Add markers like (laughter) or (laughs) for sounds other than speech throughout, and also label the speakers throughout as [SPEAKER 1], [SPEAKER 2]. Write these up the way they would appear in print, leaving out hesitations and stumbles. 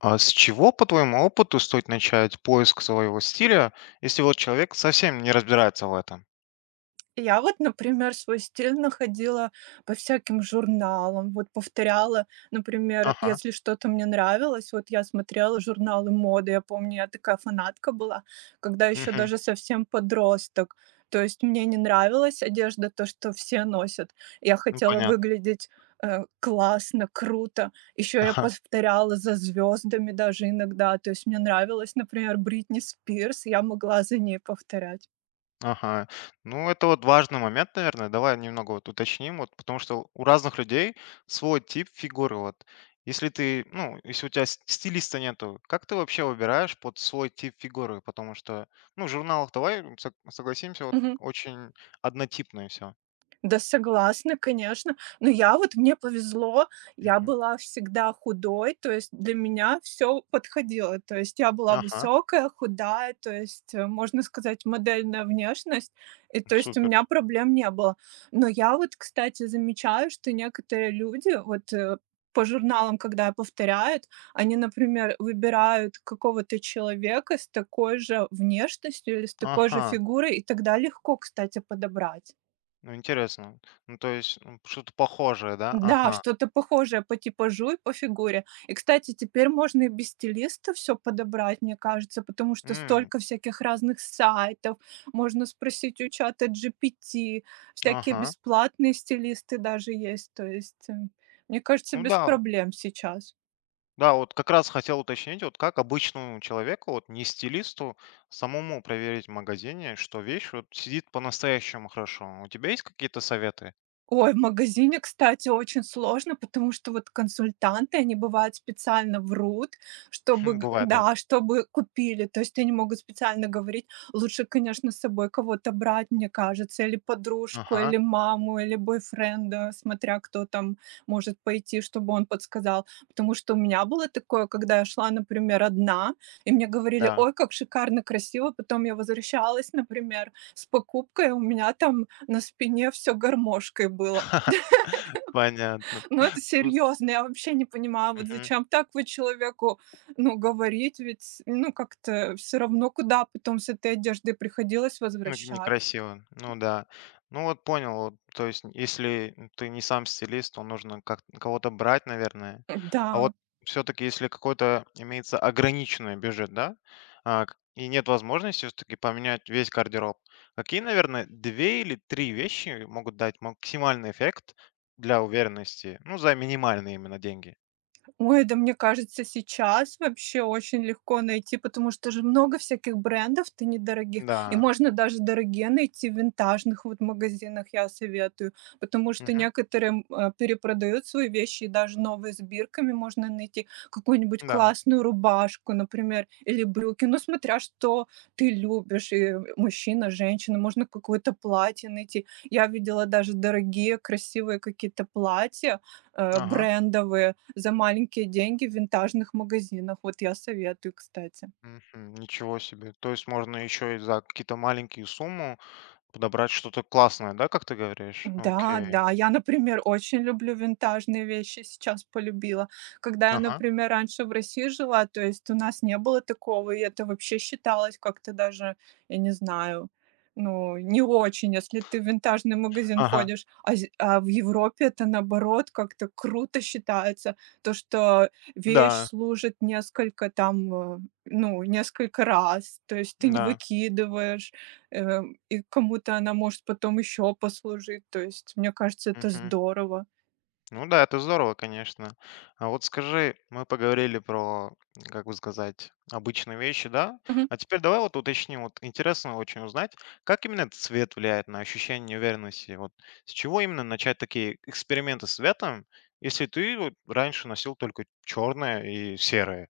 [SPEAKER 1] А с чего, по твоему опыту, стоит начать поиск своего стиля, если вот человек совсем не разбирается в этом?
[SPEAKER 2] Я вот, например, свой стиль находила по всяким журналам, вот повторяла, например,
[SPEAKER 1] Ага.
[SPEAKER 2] если что-то мне нравилось, вот я смотрела журналы моды, я помню, я такая фанатка была, когда еще
[SPEAKER 1] Мгм.
[SPEAKER 2] даже совсем подросток. То есть мне не нравилась одежда, то, что все носят. Я
[SPEAKER 1] Ну,
[SPEAKER 2] хотела
[SPEAKER 1] понятно.
[SPEAKER 2] выглядеть классно, круто. Еще я
[SPEAKER 1] Ага.
[SPEAKER 2] повторяла за звездами даже иногда. То есть мне нравилась, например, Бритни Спирс, я могла за ней повторять.
[SPEAKER 1] Ага. Ну, это вот важный момент, наверное. Давай немного вот уточним, вот, потому что у разных людей свой тип фигуры. Вот. Если ты, ну, если у тебя стилиста нету, как ты вообще выбираешь под свой тип фигуры? Потому что, ну, в журналах, давай согласимся, вот
[SPEAKER 2] Мгм.
[SPEAKER 1] очень однотипное все.
[SPEAKER 2] Да, согласна, конечно. Но я вот мне повезло, я была всегда худой, то есть для меня все подходило. То есть я была
[SPEAKER 1] Ага,
[SPEAKER 2] высокая, худая, то есть, можно сказать, модельная внешность. И то есть у
[SPEAKER 1] супер.
[SPEAKER 2] меня проблем не было. Но я вот, кстати, замечаю, что некоторые люди, вот, по журналам, когда повторяют, они, например, выбирают какого-то человека с такой же внешностью или с такой же
[SPEAKER 1] Ага.
[SPEAKER 2] фигурой, и тогда легко, кстати, подобрать.
[SPEAKER 1] Ну, интересно. Ну, то есть, что-то похожее, да?
[SPEAKER 2] Да,
[SPEAKER 1] Ага.
[SPEAKER 2] что-то похожее по типажу и по фигуре. И, кстати, теперь можно и без стилиста все подобрать, мне кажется, потому что
[SPEAKER 1] М,
[SPEAKER 2] столько всяких разных сайтов. Можно спросить у чата GPT. Всякие
[SPEAKER 1] ага.
[SPEAKER 2] бесплатные стилисты даже есть. То есть, мне кажется,
[SPEAKER 1] Ну
[SPEAKER 2] без
[SPEAKER 1] да,
[SPEAKER 2] проблем сейчас.
[SPEAKER 1] да, вот как раз хотел уточнить, вот как обычному человеку, вот не стилисту, самому проверить в магазине, что вещь вот сидит по-настоящему хорошо. У тебя есть какие-то советы?
[SPEAKER 2] Ой, в магазине, кстати, очень сложно, потому что вот консультанты, они бывают специально врут, чтобы,
[SPEAKER 1] (laughs)
[SPEAKER 2] г
[SPEAKER 1] Бывает, да.
[SPEAKER 2] да, чтобы купили. То есть они могут специально говорить. Лучше, конечно, с собой кого-то брать, мне кажется, или подружку,
[SPEAKER 1] Ага,
[SPEAKER 2] или маму, или бойфренда, смотря кто там может пойти, чтобы он подсказал. Потому что у меня было такое, когда я шла, например, одна, и мне говорили:
[SPEAKER 1] да.
[SPEAKER 2] "Ой, как шикарно, красиво". Потом я возвращалась, например, с покупкой, а у меня там на спине все гармошкой было.
[SPEAKER 1] (laughs) Понятно.
[SPEAKER 2] Но это
[SPEAKER 1] Ну,
[SPEAKER 2] серьезно. Я вообще не понимаю, вот
[SPEAKER 1] мгм.
[SPEAKER 2] зачем так вы человеку, ну, говорить, ведь, ну, как-то все равно, куда потом с этой одеждой приходилось
[SPEAKER 1] Ну,
[SPEAKER 2] возвращать.
[SPEAKER 1] некрасиво. Ну да. Ну вот понял. Вот, то есть, если ты не сам стилист, то нужно как кого-то брать, наверное. А
[SPEAKER 2] Да.
[SPEAKER 1] вот все-таки, если какой-то имеется ограниченный бюджет, да, и нет возможности все-таки поменять весь гардероб, какие, наверное, две или три вещи могут дать максимальный эффект для уверенности, ну, за минимальные именно деньги?
[SPEAKER 2] Ой, да мне кажется, сейчас вообще очень легко найти, потому что же много всяких брендов-то недорогих, и
[SPEAKER 1] Да.
[SPEAKER 2] можно даже дорогие найти в винтажных вот магазинах, я советую, потому что
[SPEAKER 1] Мгм.
[SPEAKER 2] некоторые, перепродают свои вещи, и даже новые с бирками можно найти, какую-нибудь
[SPEAKER 1] Да.
[SPEAKER 2] классную рубашку, например, или брюки, ну, смотря что ты любишь, и мужчина, женщина, можно какое-то платье найти. Я видела даже дорогие, красивые какие-то платья,
[SPEAKER 1] Ага.
[SPEAKER 2] брендовые за маленькие деньги в винтажных магазинах. Вот я советую, кстати.
[SPEAKER 1] Мгм. Ничего себе. То есть можно еще и за какие-то маленькие суммы подобрать что-то классное, да, как ты говоришь?
[SPEAKER 2] Да,
[SPEAKER 1] Окей.
[SPEAKER 2] да. Я, например, очень люблю винтажные вещи, сейчас полюбила. Когда я,
[SPEAKER 1] Ага,
[SPEAKER 2] например, раньше в России жила, то есть у нас не было такого, и это вообще считалось как-то даже, я не знаю, ну, не очень, если ты в винтажный магазин
[SPEAKER 1] ага.
[SPEAKER 2] ходишь. А, в Европе это, наоборот, как-то круто считается. То, что вещь
[SPEAKER 1] Да,
[SPEAKER 2] служит несколько там, ну, несколько раз. То есть ты не
[SPEAKER 1] да.
[SPEAKER 2] выкидываешь, э, и кому-то она может потом еще послужить. То есть, мне кажется, это
[SPEAKER 1] Мгм.
[SPEAKER 2] здорово.
[SPEAKER 1] Ну да, это здорово, конечно. А вот скажи, мы поговорили про, как бы сказать, обычные вещи, да?
[SPEAKER 2] Мгм.
[SPEAKER 1] А теперь давай вот уточним, вот интересно очень узнать, как именно этот цвет влияет на ощущение уверенности? Вот с чего именно начать такие эксперименты с цветом, если ты вот раньше носил только черное и серое?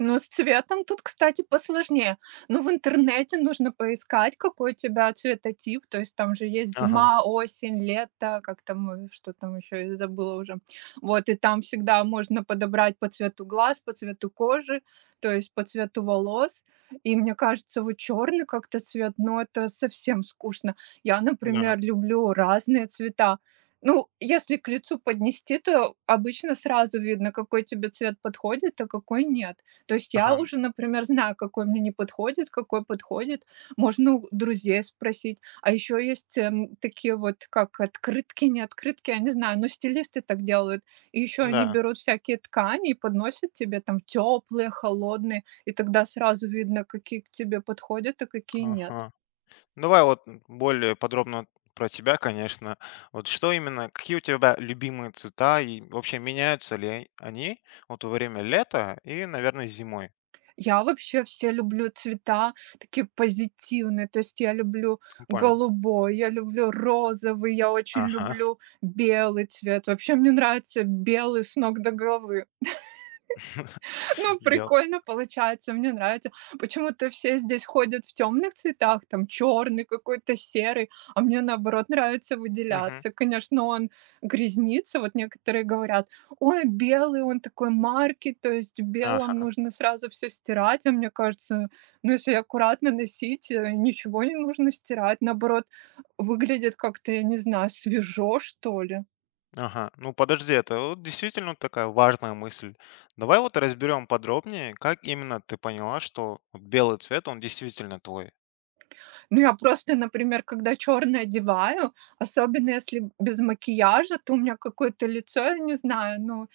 [SPEAKER 2] Ну, с цветом тут, кстати, посложнее. Ну, в интернете нужно поискать, какой у тебя цветотип. То есть там же есть
[SPEAKER 1] Ага,
[SPEAKER 2] зима, осень, лето, как там, что там еще, я забыла уже. Вот, и там всегда можно подобрать по цвету глаз, по цвету кожи, то есть по цвету волос. И мне кажется, вот черный как-то цвет, ну, это совсем скучно. Я,
[SPEAKER 1] да,
[SPEAKER 2] например, люблю разные цвета. Ну, если к лицу поднести, то обычно сразу видно, какой тебе цвет подходит, а какой нет. То есть я
[SPEAKER 1] ага,
[SPEAKER 2] уже, например, знаю, какой мне не подходит, какой подходит. Можно у друзей спросить. А еще есть такие вот, как открытки, не открытки, я не знаю, но стилисты так делают. И еще они
[SPEAKER 1] да,
[SPEAKER 2] берут всякие ткани и подносят тебе там теплые, холодные, и тогда сразу видно, какие к тебе подходят, а какие нет.
[SPEAKER 1] ага. Давай вот более подробно про тебя, конечно. Вот что именно, какие у тебя любимые цвета и вообще меняются ли они вот во время лета и, наверное, зимой?
[SPEAKER 2] Я вообще все люблю цвета такие позитивные, то есть я люблю
[SPEAKER 1] Ну, понял.
[SPEAKER 2] голубой, я люблю розовый, я очень
[SPEAKER 1] Ага.
[SPEAKER 2] люблю белый цвет. Вообще мне нравится белый с ног до головы. Ну,
[SPEAKER 1] (laughs) Бел.
[SPEAKER 2] прикольно получается, мне нравится. Почему-то все здесь ходят в темных цветах, там черный какой-то, серый, а мне наоборот нравится
[SPEAKER 1] Мгм.
[SPEAKER 2] выделяться. Конечно, он грязнится, вот некоторые говорят, ой, белый, он такой марки, то есть в белом
[SPEAKER 1] Ага,
[SPEAKER 2] нужно сразу все стирать, а мне кажется, ну, если аккуратно носить, ничего не нужно стирать, наоборот, выглядит как-то, я не знаю, свежо, что ли.
[SPEAKER 1] ага. Ну подожди, это вот действительно вот такая важная мысль. Давай вот разберем подробнее, как именно ты поняла, что вот белый цвет, он действительно твой.
[SPEAKER 2] Ну, я просто, например, когда черное одеваю, особенно если без макияжа, то у меня какое-то лицо, я не знаю, ну,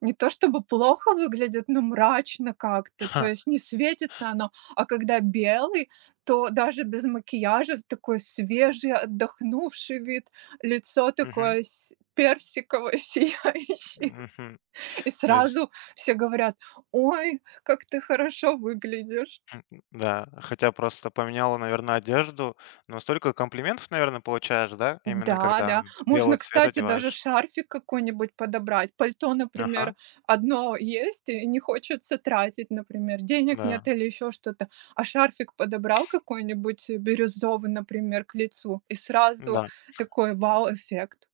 [SPEAKER 2] не то чтобы плохо выглядит, но мрачно как-то,
[SPEAKER 1] (laughs) Ха.
[SPEAKER 2] то есть не светится оно. А когда белый, то даже без макияжа такой свежий, отдохнувший вид, лицо
[SPEAKER 1] Мгм.
[SPEAKER 2] такое персиковое, (laughs) сияющее.
[SPEAKER 1] Мгм.
[SPEAKER 2] И
[SPEAKER 1] То есть.
[SPEAKER 2] сразу все говорят, ой, как ты хорошо выглядишь.
[SPEAKER 1] Да, хотя просто поменяла, наверное, одежду, но столько комплиментов, наверное, получаешь, да? Именно
[SPEAKER 2] Да,
[SPEAKER 1] когда
[SPEAKER 2] да.
[SPEAKER 1] вот
[SPEAKER 2] Можно,
[SPEAKER 1] белый цвет
[SPEAKER 2] кстати, даже
[SPEAKER 1] одеваешь.
[SPEAKER 2] шарфик какой-нибудь подобрать. Пальто, например,
[SPEAKER 1] Ага,
[SPEAKER 2] одно есть, и не хочется тратить, например, денег нет
[SPEAKER 1] да,
[SPEAKER 2] или еще что-то. А шарфик подобрал какой-нибудь, бирюзовый, например, к лицу, и сразу
[SPEAKER 1] да.
[SPEAKER 2] такой вау-эффект.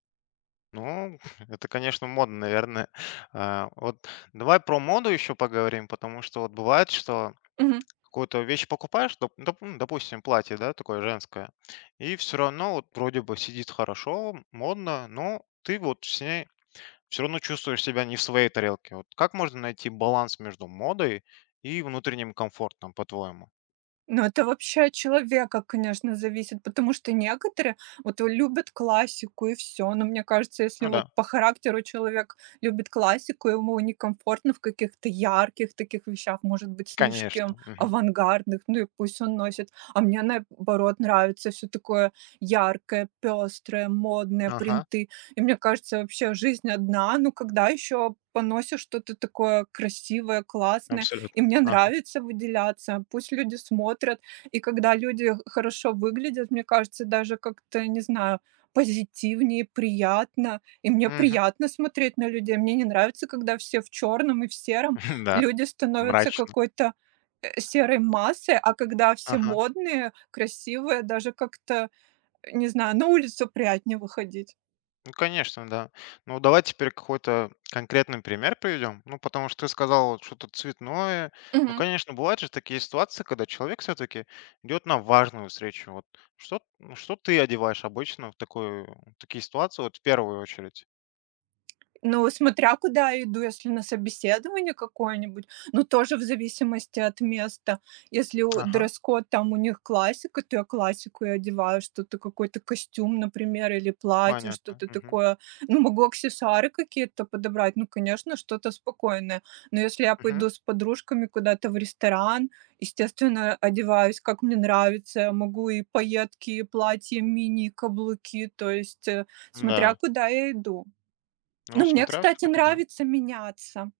[SPEAKER 1] Ну, (laughs) это, конечно, модно, наверное. Вот давай про моду еще поговорим, потому что вот бывает, что какую-то вещь покупаешь, ну, допустим, платье, да, такое женское, и все равно вот вроде бы сидит хорошо, модно, но ты вот с ней все равно чувствуешь себя не в своей тарелке. Вот как можно найти баланс между модой и внутренним комфортом, по-твоему?
[SPEAKER 2] Ну, это вообще от человека, конечно, зависит, потому что некоторые вот любят классику и все. Но мне кажется, если
[SPEAKER 1] Ну да,
[SPEAKER 2] вот по характеру человек любит классику, ему некомфортно в каких-то ярких таких вещах, может быть, слишком
[SPEAKER 1] конечно. Мгм.
[SPEAKER 2] авангардных, ну и пусть он носит. А мне наоборот нравится все такое яркое, пестрое, модное,
[SPEAKER 1] Ага,
[SPEAKER 2] принты. И мне кажется, вообще жизнь одна, ну когда еще поносишь что-то такое красивое, классное, и
[SPEAKER 1] абсолютно.
[SPEAKER 2] мне
[SPEAKER 1] Ага.
[SPEAKER 2] нравится выделяться, пусть люди смотрят. И когда люди хорошо выглядят, мне кажется, даже как-то, не знаю, позитивнее, приятно. И мне
[SPEAKER 1] Мгм.
[SPEAKER 2] приятно смотреть на людей. Мне не нравится, когда все в черном и в сером.
[SPEAKER 1] (laughs) Да.
[SPEAKER 2] Люди становятся
[SPEAKER 1] Мрачно.
[SPEAKER 2] какой-то серой массой, а когда все
[SPEAKER 1] Ага.
[SPEAKER 2] модные, красивые, даже как-то, не знаю, на улицу приятнее выходить.
[SPEAKER 1] Ну, конечно, да. Ну, давай теперь какой-то конкретный пример приведем. Ну, потому что ты сказал вот что-то цветное. Ну, конечно, бывают же такие ситуации, когда человек все-таки идет на важную встречу. Вот что, ну, что ты одеваешь обычно в такую, в такие ситуации, вот в первую очередь?
[SPEAKER 2] Ну, смотря куда я иду, если на собеседование какое-нибудь, ну, тоже в зависимости от места. Если у
[SPEAKER 1] Ага.
[SPEAKER 2] дресс-код там у них классика, то я классику и одеваю, что-то какой-то костюм, например, или платье,
[SPEAKER 1] Понятно.
[SPEAKER 2] что-то
[SPEAKER 1] Мгм.
[SPEAKER 2] такое. Ну, могу аксессуары какие-то подобрать, ну, конечно, что-то спокойное. Но если я
[SPEAKER 1] Мгм.
[SPEAKER 2] пойду с подружками куда-то в ресторан, естественно, одеваюсь, как мне нравится. Могу и пайетки, и платья мини, и каблуки, то есть, смотря
[SPEAKER 1] Да.
[SPEAKER 2] куда я иду. Ну,
[SPEAKER 1] Ну,
[SPEAKER 2] мне,
[SPEAKER 1] смотря все
[SPEAKER 2] кстати,
[SPEAKER 1] таки, да.
[SPEAKER 2] нравится меняться.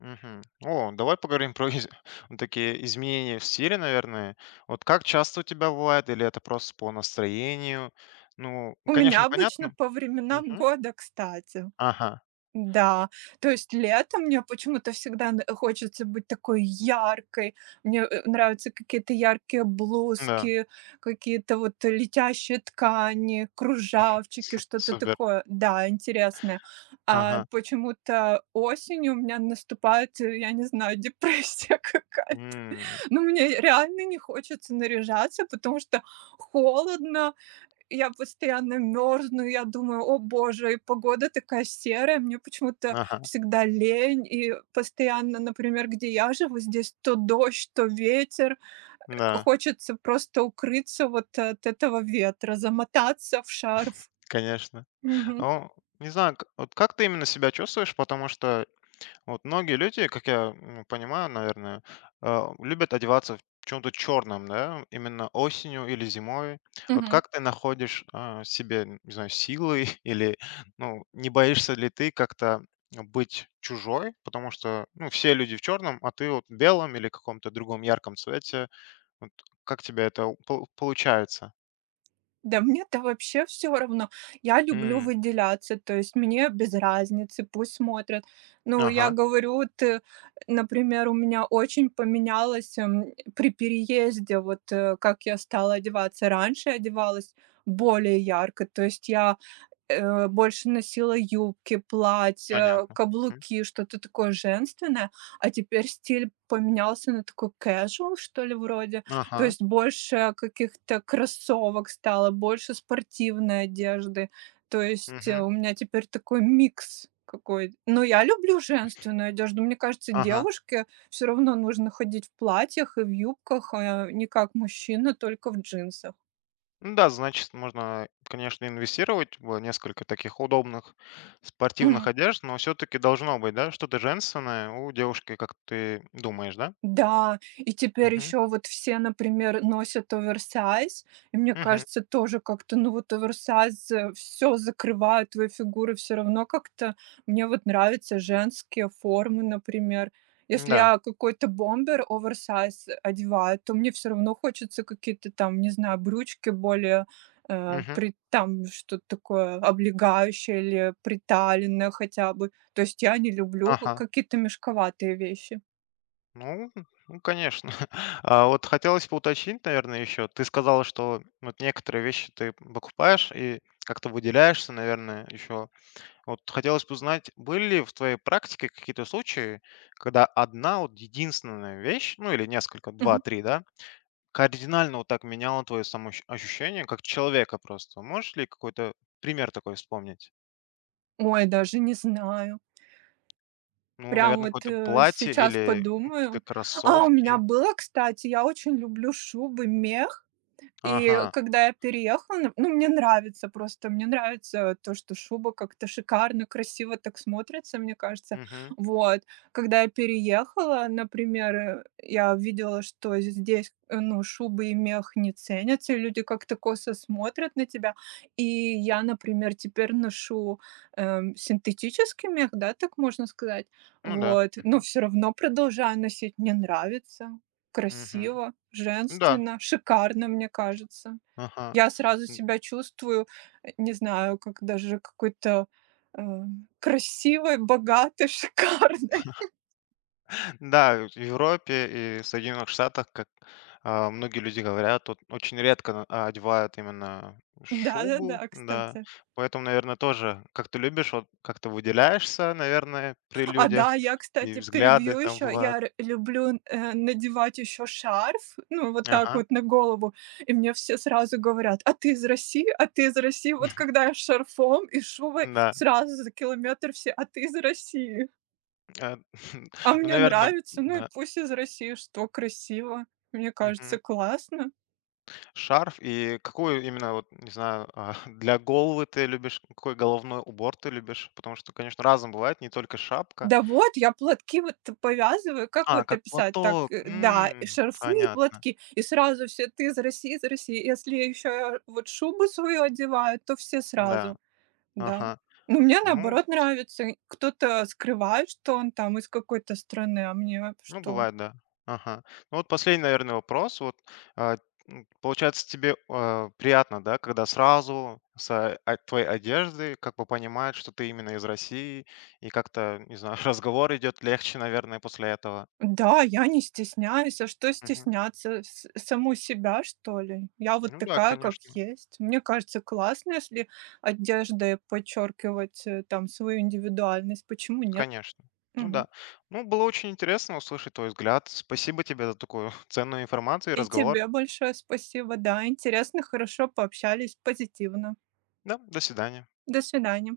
[SPEAKER 1] Мгм. О, давай поговорим про из (laughs) ну, такие изменения в стиле, наверное. Вот как часто у тебя бывает или это просто по настроению? Ну,
[SPEAKER 2] У меня
[SPEAKER 1] конечно,
[SPEAKER 2] обычно
[SPEAKER 1] понятно.
[SPEAKER 2] по временам
[SPEAKER 1] Мгм.
[SPEAKER 2] года, кстати.
[SPEAKER 1] Ага.
[SPEAKER 2] Да, то есть летом мне почему-то всегда хочется быть такой яркой. Мне нравятся какие-то яркие
[SPEAKER 1] Да.
[SPEAKER 2] блузки, какие-то вот летящие ткани, кружавчики,
[SPEAKER 1] С
[SPEAKER 2] что-то
[SPEAKER 1] супер.
[SPEAKER 2] такое. Да, интересное. А
[SPEAKER 1] Ага.
[SPEAKER 2] почему-то осенью у меня наступает, я не знаю, (laughs) депрессия какая-то.
[SPEAKER 1] М.
[SPEAKER 2] Ну, мне реально не хочется наряжаться, потому что холодно, я постоянно мерзну, я думаю: "О боже, и погода такая серая". Мне почему-то
[SPEAKER 1] Ага.
[SPEAKER 2] всегда лень, и постоянно, например, где я живу, здесь то дождь, то ветер.
[SPEAKER 1] Да,
[SPEAKER 2] Хочется просто укрыться вот от этого ветра, замотаться в шарф.
[SPEAKER 1] конечно.
[SPEAKER 2] Мгм.
[SPEAKER 1] Ну, не знаю, к вот как ты именно себя чувствуешь, потому что вот многие люди, как я ну, понимаю, наверное, любят одеваться в чем-то черном, да, именно осенью или зимой. Вот
[SPEAKER 2] Мгм.
[SPEAKER 1] как ты находишь себе, не знаю, силы (laughs) или, ну, не боишься ли ты как-то быть чужой, потому что, ну, все люди в черном, а ты вот в белом или каком-то другом ярком цвете. Вот как тебе это получается?
[SPEAKER 2] Да мне-то вообще все равно. Я люблю
[SPEAKER 1] М,
[SPEAKER 2] выделяться, то есть мне без разницы, пусть смотрят. Ну, я
[SPEAKER 1] Ага,
[SPEAKER 2] говорю, вот, например, у меня очень поменялось, при переезде, вот, как я стала одеваться. Раньше я одевалась более ярко, то есть я больше носила юбки, платья,
[SPEAKER 1] понятно. Мгм.
[SPEAKER 2] каблуки, что-то такое женственное, а теперь стиль поменялся на такой casual, что ли, вроде. То
[SPEAKER 1] Ага,
[SPEAKER 2] есть больше каких-то кроссовок стало, больше спортивной одежды. То есть
[SPEAKER 1] мгм,
[SPEAKER 2] у меня теперь такой микс какой. Но я люблю женственную одежду. Мне кажется,
[SPEAKER 1] ага.
[SPEAKER 2] девушке все равно нужно ходить в платьях и в юбках, а не как мужчина, только в джинсах.
[SPEAKER 1] Ну да, значит, можно, конечно, инвестировать в несколько таких удобных спортивных
[SPEAKER 2] (laughs)
[SPEAKER 1] одежд, но все-таки должно быть, да, что-то женственное у девушки, как ты думаешь, да?
[SPEAKER 2] Да, и теперь
[SPEAKER 1] Мгм.
[SPEAKER 2] еще вот все, например, носят оверсайз, и мне
[SPEAKER 1] Мгм.
[SPEAKER 2] кажется, тоже как-то, ну вот оверсайз, все закрывает, твою фигуру все равно как-то. Мне вот нравятся женские формы, например. Если
[SPEAKER 1] Да.
[SPEAKER 2] я какой-то бомбер оверсайз одеваю, то мне все равно хочется какие-то там, не знаю, брючки более,
[SPEAKER 1] Мгм.
[SPEAKER 2] при там что-то такое облегающее или приталенное хотя бы. То есть я не люблю
[SPEAKER 1] Ага.
[SPEAKER 2] какие-то мешковатые вещи.
[SPEAKER 1] Ну, ну, конечно. (laughs) А вот хотелось бы уточнить, наверное, еще. Ты сказала, что вот некоторые вещи ты покупаешь и как-то выделяешься, наверное, еще. Вот хотелось бы узнать, были ли в твоей практике какие-то случаи, когда одна вот единственная вещь, ну или несколько,
[SPEAKER 2] Мгм.
[SPEAKER 1] два-три, да, кардинально вот так меняла твое самоощущение как человека просто? Можешь ли какой-то пример такой вспомнить?
[SPEAKER 2] Ой, даже не знаю.
[SPEAKER 1] Ну,
[SPEAKER 2] Прям
[SPEAKER 1] наверное,
[SPEAKER 2] вот,
[SPEAKER 1] какое-то платье
[SPEAKER 2] сейчас
[SPEAKER 1] или ну, какие-то
[SPEAKER 2] подумаю. А, у меня
[SPEAKER 1] кроссовки.
[SPEAKER 2] было, кстати, я очень люблю шубы, мех. И
[SPEAKER 1] Ага.
[SPEAKER 2] когда я переехала, ну, мне нравится просто, мне нравится то, что шуба как-то шикарно, красиво так смотрится, мне кажется.
[SPEAKER 1] Мгм.
[SPEAKER 2] Вот. Когда я переехала, например, я видела, что здесь, ну, шубы и мех не ценятся, и люди как-то косо смотрят на тебя. И я, например, теперь ношу, синтетический мех, да, так можно сказать.
[SPEAKER 1] Ну да.
[SPEAKER 2] Вот. Но все равно продолжаю носить, мне нравится.
[SPEAKER 1] Мгм.
[SPEAKER 2] Красиво,
[SPEAKER 1] Ну да.
[SPEAKER 2] женственно, шикарно, мне кажется.
[SPEAKER 1] Ага.
[SPEAKER 2] Я сразу себя чувствую, не знаю, как даже какой-то, э, красивой, богатой, (laughs) шикарной.
[SPEAKER 1] Да, в Европе и Соединенных Штатах, как многие люди говорят, тут очень редко одевают именно шубу,
[SPEAKER 2] Да-да-да,
[SPEAKER 1] да.
[SPEAKER 2] кстати.
[SPEAKER 1] Поэтому, наверное, тоже, как ты любишь, вот как ты выделяешься, наверное, при
[SPEAKER 2] А, да,
[SPEAKER 1] людях,
[SPEAKER 2] я,
[SPEAKER 1] и
[SPEAKER 2] кстати,
[SPEAKER 1] взгляды
[SPEAKER 2] перебью
[SPEAKER 1] там
[SPEAKER 2] еще. Я
[SPEAKER 1] бывают.
[SPEAKER 2] р люблю, надевать еще шарф, ну, вот так
[SPEAKER 1] Ага,
[SPEAKER 2] вот на голову, и мне все сразу говорят: "А ты из России? А ты из России?" Вот когда я с шарфом и шубой,
[SPEAKER 1] да.
[SPEAKER 2] сразу за километр все: "А ты из России?"
[SPEAKER 1] Э, (laughs)
[SPEAKER 2] А
[SPEAKER 1] Ну,
[SPEAKER 2] мне
[SPEAKER 1] наверное,
[SPEAKER 2] нравится, ну и
[SPEAKER 1] да.
[SPEAKER 2] пусть из России, что красиво. Мне кажется,
[SPEAKER 1] Мгм.
[SPEAKER 2] классно.
[SPEAKER 1] Шарф и какую именно, вот, не знаю, (laughs) для головы ты любишь, какой головной убор ты любишь? Потому что, конечно, разом бывает, не только шапка.
[SPEAKER 2] Да вот, я платки вот повязываю, как
[SPEAKER 1] А,
[SPEAKER 2] вот
[SPEAKER 1] как
[SPEAKER 2] описать так,
[SPEAKER 1] платок.
[SPEAKER 2] и
[SPEAKER 1] М,
[SPEAKER 2] шарфы, и
[SPEAKER 1] понятно.
[SPEAKER 2] платки, и сразу все: "Ты из России, из России". Если еще вот шубу свою одеваю, то все
[SPEAKER 1] Да.
[SPEAKER 2] сразу, да.
[SPEAKER 1] Ага.
[SPEAKER 2] Но мне,
[SPEAKER 1] Ну
[SPEAKER 2] наоборот, нравится. Кто-то скрывает, что он там из какой-то страны, а мне
[SPEAKER 1] ну,
[SPEAKER 2] что?
[SPEAKER 1] бывает, да. Ага. Ну, вот последний, наверное, вопрос. Вот, а, получается, тебе, приятно, да, когда сразу от твоей одежды как бы понимают, что ты именно из России, и как-то, не знаю, (laughs) разговор идет легче, наверное, после этого.
[SPEAKER 2] Да, я не стесняюсь. А что
[SPEAKER 1] Мгм.
[SPEAKER 2] стесняться? С саму себя, что ли? Я вот
[SPEAKER 1] Ну да,
[SPEAKER 2] такая, как
[SPEAKER 1] конечно,
[SPEAKER 2] есть. Мне кажется, классно, если одеждой подчеркивать, там свою индивидуальность. Почему нет?
[SPEAKER 1] конечно. Ну
[SPEAKER 2] Мгм.
[SPEAKER 1] да. Ну, было очень интересно услышать твой взгляд. Спасибо тебе за такую (laughs) ценную информацию и
[SPEAKER 2] И
[SPEAKER 1] разговор.
[SPEAKER 2] тебе большое спасибо. Да, интересно, хорошо пообщались, позитивно.
[SPEAKER 1] Да, до свидания.
[SPEAKER 2] До свидания.